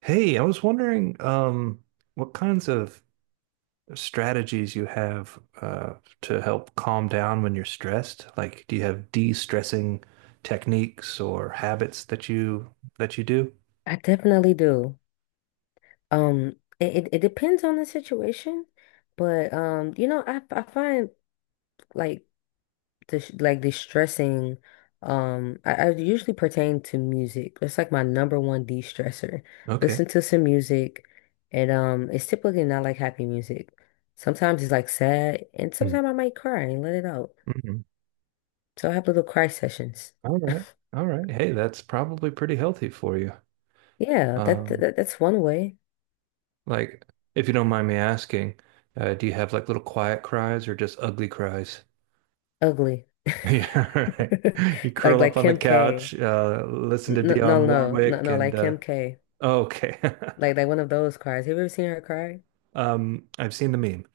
Hey, I was wondering what kinds of strategies you have to help calm down when you're stressed. Like, do you have de-stressing techniques or habits that you do? I definitely do. It depends on the situation, but I find like this like distressing. I usually pertain to music. That's like my number one de-stressor. Okay. Listen to some music, and it's typically not like happy music. Sometimes it's like sad, and Mm. sometimes I might cry and let it out. Mhm. So I have little cry sessions. All right. All right. Hey, that's probably pretty healthy for you. Yeah, that, Um, that that's one way. like, if you don't mind me asking, do you have like little quiet cries or just ugly cries? Ugly, Yeah, all right. You like curl up like on the Kim K. couch, listen to No, Dionne no, no, no, Warwick, no, and like Kim K. okay. Like one of those cries. Have you ever seen her cry? I've seen the meme.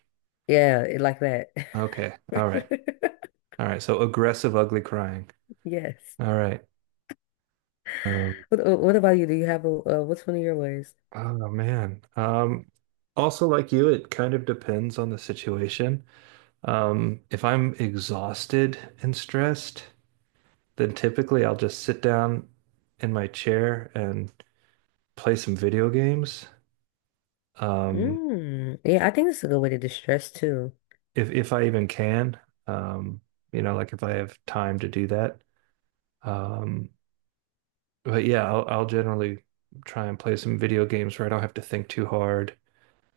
Yeah, it, like that. Okay. All right. All right. So aggressive, ugly crying. Yes. All right. Um, What about you? Do you have a what's one of your ways? oh man. Also like you, it kind of depends on the situation. If I'm exhausted and stressed, then typically I'll just sit down in my chair and play some video games. Um, Mm. Yeah, I think that's a good way to distress too. if I even can. Um, you know, like if I have time to do that. Um, but yeah, I'll generally try and play some video games where I don't have to think too hard.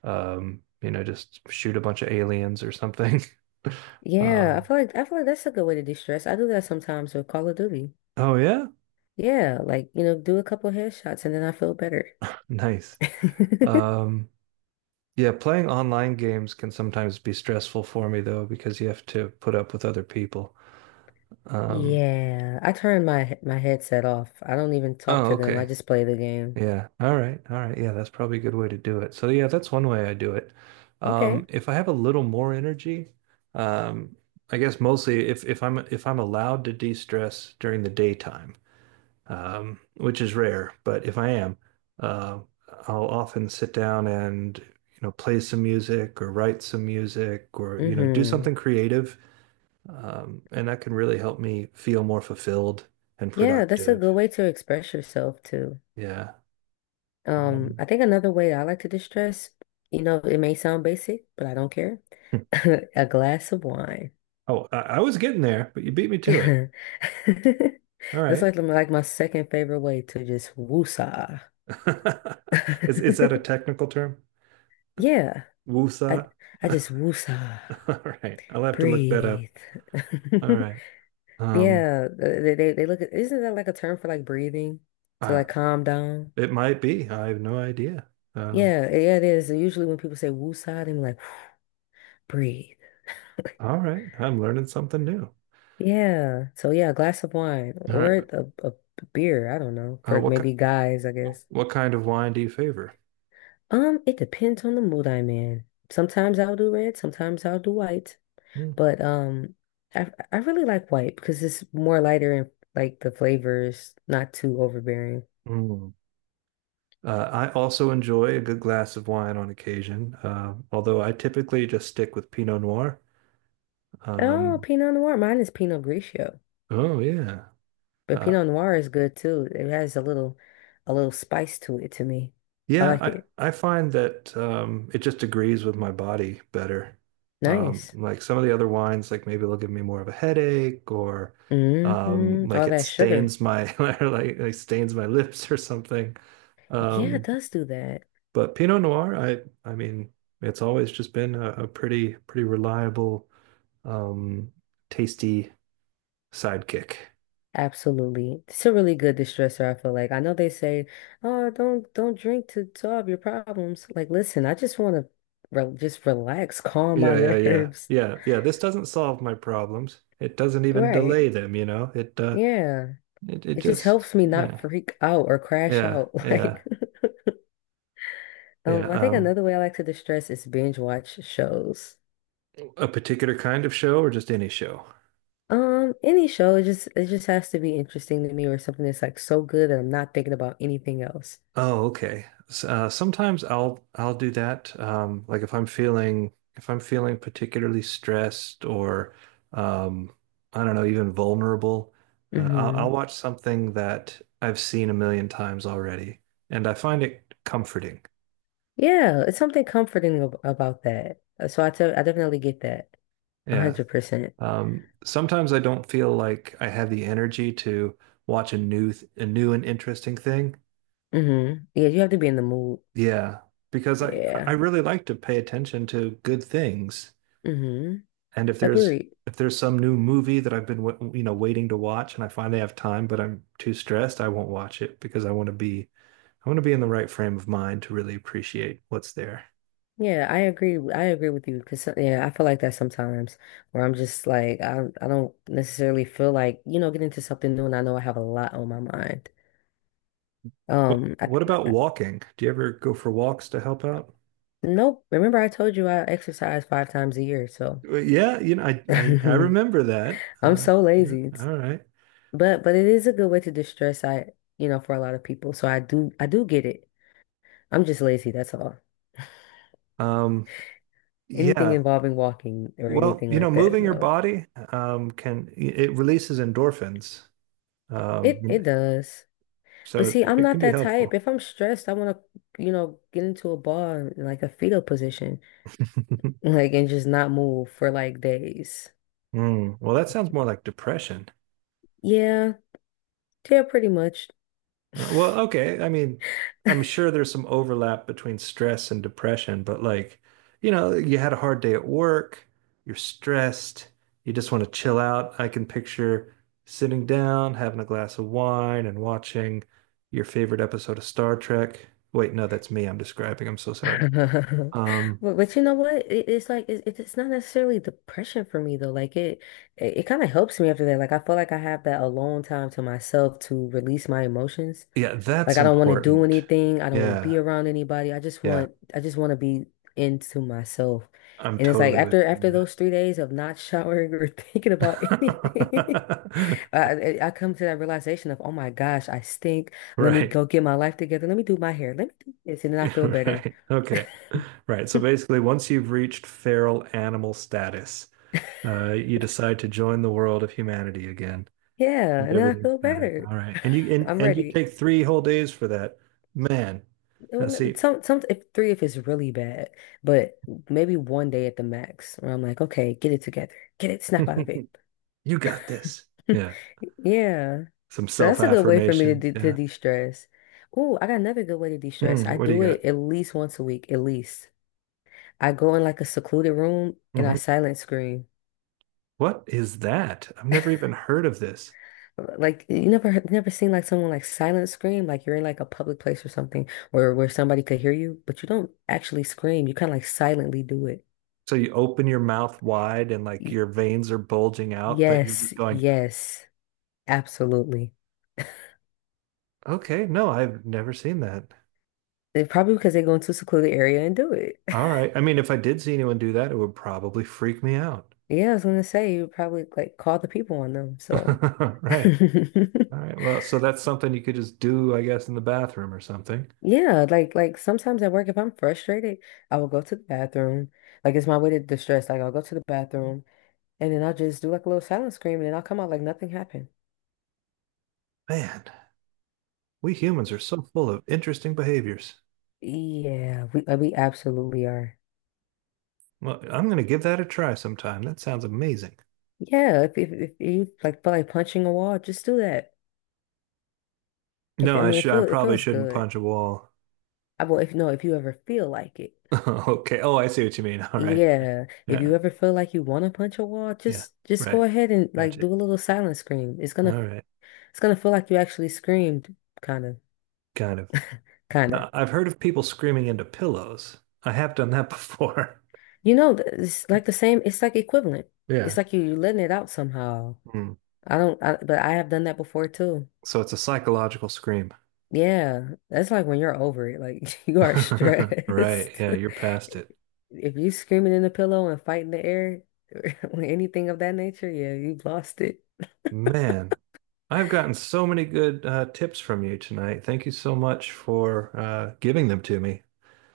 You know, just shoot a bunch of aliens or something. Yeah, I Um, feel like I feel like that's a good way to distress. I do that sometimes with Call of Duty. oh yeah, Yeah, like you know, do a couple headshots and then I feel better. nice. Um, yeah, playing online games can sometimes be stressful for me though because you have to put up with other people. Um, Yeah, I turn my headset off. I don't even talk oh, to them. I okay. just play the game. Yeah. All right. All right. Yeah, that's probably a good way to do it. So yeah, that's one way I do it. Okay. If I have a little more energy, um, I guess mostly if I'm allowed to de-stress during the daytime, which is rare, but if I am, uh, I'll often sit down and you know play some music or write some music or you know do Mm-hmm. something creative, and that can really help me feel more fulfilled and Yeah, that's a productive. good way to express yourself too. Yeah. Um, I think another way I like to distress, you know, it may sound basic, but I don't care. A glass of wine. Oh, I was getting there, but you beat me to it. That's All right. like my second favorite way to just woosah. Is that a technical term? Yeah, I Wusa? I just woosah, All right. I'll have to look that up. breathe. All right. Um, Yeah, they look at isn't that like a term for like breathing to uh, like calm down? it might be. I have no idea. Um, Yeah, yeah, it is. Usually when people say woosah, they're like breathe. all right. I'm learning something new. Yeah. So yeah, a glass of wine All right. or a beer. I don't know. Uh, For what maybe ki- guys, I guess. what kind of wine do you favor? It depends on the mood I'm in. Sometimes I'll do red, sometimes I'll do white. Hmm. But I really like white because it's more lighter and like the flavors not too overbearing. Mm. I also enjoy a good glass of wine on occasion, although I typically just stick with Pinot Noir. Oh, Um, Pinot Noir. Mine is Pinot Grigio. oh yeah. But Uh, Pinot Noir is good too. It has a little spice to it to me. I yeah, like it. I find that it just agrees with my body better. Nice. Like some of the other wines, like maybe they'll give me more of a headache or Mm-hmm. like All it that sugar. stains my like stains my lips or something. Yeah, it Um, does do that. but Pinot Noir, I mean, it's always just been a pretty reliable, um, tasty sidekick. Absolutely. It's a really good distressor, I feel like. I know they say, "Oh, don't drink to solve your problems." Like, listen, I just want to re just relax, calm my Yeah, yeah, yeah, nerves. yeah, yeah. This doesn't solve my problems. It doesn't even delay Right. them, you know. Yeah. It It just just helps me not yeah freak out or crash yeah out. Like, yeah yeah. I think another way I like to distress is binge watch shows. A particular kind of show or just any show? Any show, it just has to be interesting to me or something that's like so good that I'm not thinking about anything else. Oh, okay. Sometimes I'll do that. Like if I'm feeling particularly stressed or um, I don't know, even vulnerable, I'll Hmm. watch something that I've seen a million times already, and I find it comforting. Yeah, it's something comforting about that. So I definitely get that. Yeah. 100%. Sometimes I don't feel like I have the energy to watch a new and interesting thing. Mm-hmm. Yeah, you have to be in the mood. Yeah, because I Yeah. really like to pay attention to good things. Mm-hmm. And if there's Agreed. if there's some new movie that I've been you know waiting to watch and I finally have time but I'm too stressed, I won't watch it because I want to be in the right frame of mind to really appreciate what's there. Yeah, I agree. I agree with you because yeah, I feel like that sometimes where I'm just like I don't necessarily feel like, you know, get into something new and I know I have a lot on my mind. What Um, I, what about walking? Do you ever go for walks to help out? nope. Remember I told you I exercise 5 times a year, so Well, yeah, you know, I remember that. I'm so Yeah, lazy. all right. But it is a good way to distress, I you know, for a lot of people. So I do get it. I'm just lazy, that's all. Um, Anything yeah. involving walking or Well, anything you know, like that, moving your no. body can it releases endorphins. It Um, it does. But so see, I'm it can not be that type. helpful. If I'm stressed, I want to, you know, get into a ball in like a fetal position, like and just not move for like days. Mm, well, that sounds more like depression. Yeah, yeah, pretty much. Well, okay. I mean, I'm sure there's some overlap between stress and depression, but like, you know, you had a hard day at work, you're stressed, you just want to chill out. I can picture sitting down, having a glass of wine, and watching your favorite episode of Star Trek. Wait, no, that's me I'm describing. I'm so sorry. Um, but you know what? It, it's like it, it's not necessarily depression for me though. Like it kind of helps me after that. Like I feel like I have that alone time to myself to release my emotions. yeah, Like that's I don't want to do important. anything. I don't want to be Yeah. around anybody. I just Yeah. want I just want to be into myself. I'm And it's like totally with after you. those three days of not showering or thinking about anything, Yeah. I, I come to that realization of, oh my gosh, I stink. Let me Right. go get my life together. Let me do my hair. Let me do this, and then I feel better. Right. Okay. Right. So basically, once you've reached feral animal status, you decide to join the world of humanity again, Yeah, and and then I everything's feel better. better. All right. And you and, I'm and you ready. take three whole days for that. Man, now Well, see, if three if it's really bad, but maybe one day at the max where I'm like, okay, get it together, get it, snap out of it. you got this. Yeah. Yeah, Some so that's a good way for me to self-affirmations. de to Yeah. de-stress. Oh, I got another good way to de-stress. Mm, I what do you do it got? at least once a week, at least. I go in like a secluded room and I Hmm. silent scream. What is that? I've never even heard of this. Like you never seen like someone like silent scream, like you're in like a public place or something where somebody could hear you but you don't actually scream, you kind of like silently do it. So you open your mouth wide and like Y- your veins are bulging out, but you're yes, just going, yes, absolutely. okay, no, I've never seen that. And probably because they go into a secluded area and do it. All right. I mean, if I did see anyone do that, it would probably freak me out. Yeah, I was gonna say you probably like call the people on them, so. Right. All right. Well, so that's something you could just do, I guess, in the bathroom or something. Yeah, like sometimes at work if I'm frustrated, I will go to the bathroom, like it's my way to distress. Like I'll go to the bathroom and then I'll just do like a little silent scream and then I'll come out like nothing happened. Man, we humans are so full of interesting behaviors. Yeah, we absolutely are. Well, I'm going to give that a try sometime. That sounds amazing. Yeah, if you like feel like punching a wall, just do that. If No, I mean, it I feel it probably feels shouldn't good. punch a wall. I will if, no, if you ever feel like it. Okay. Oh, I see what you mean. All right. Yeah, if you Yeah. ever feel like you want to punch a wall, Yeah. just go Right. ahead and like Gotcha. do a little silent scream. All right. It's gonna feel like you actually screamed, kind of, Kind of. kind of. I've heard of people screaming into pillows. I have done that before. You know, it's like the same. It's like equivalent. It's Yeah. like you, you're letting it out somehow. Hmm. I don't, I, but I have done that before too. So it's a psychological scream. Yeah, that's like when you're over it. Like you are Right. stressed. Yeah, you're past it. If you screaming in the pillow and fighting the air, or anything of that nature, yeah, you've lost it. Man, I've gotten so many good tips from you tonight. Thank you so much for giving them to me.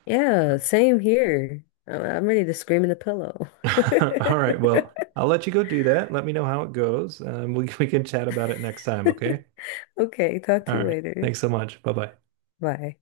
Yeah, same here. I'm ready to scream in the pillow. All right. Well, I'll let you go do that. Let me know how it goes. We can chat about it next time, okay? Okay, talk All to you right. later. Thanks so much. Bye bye. Bye.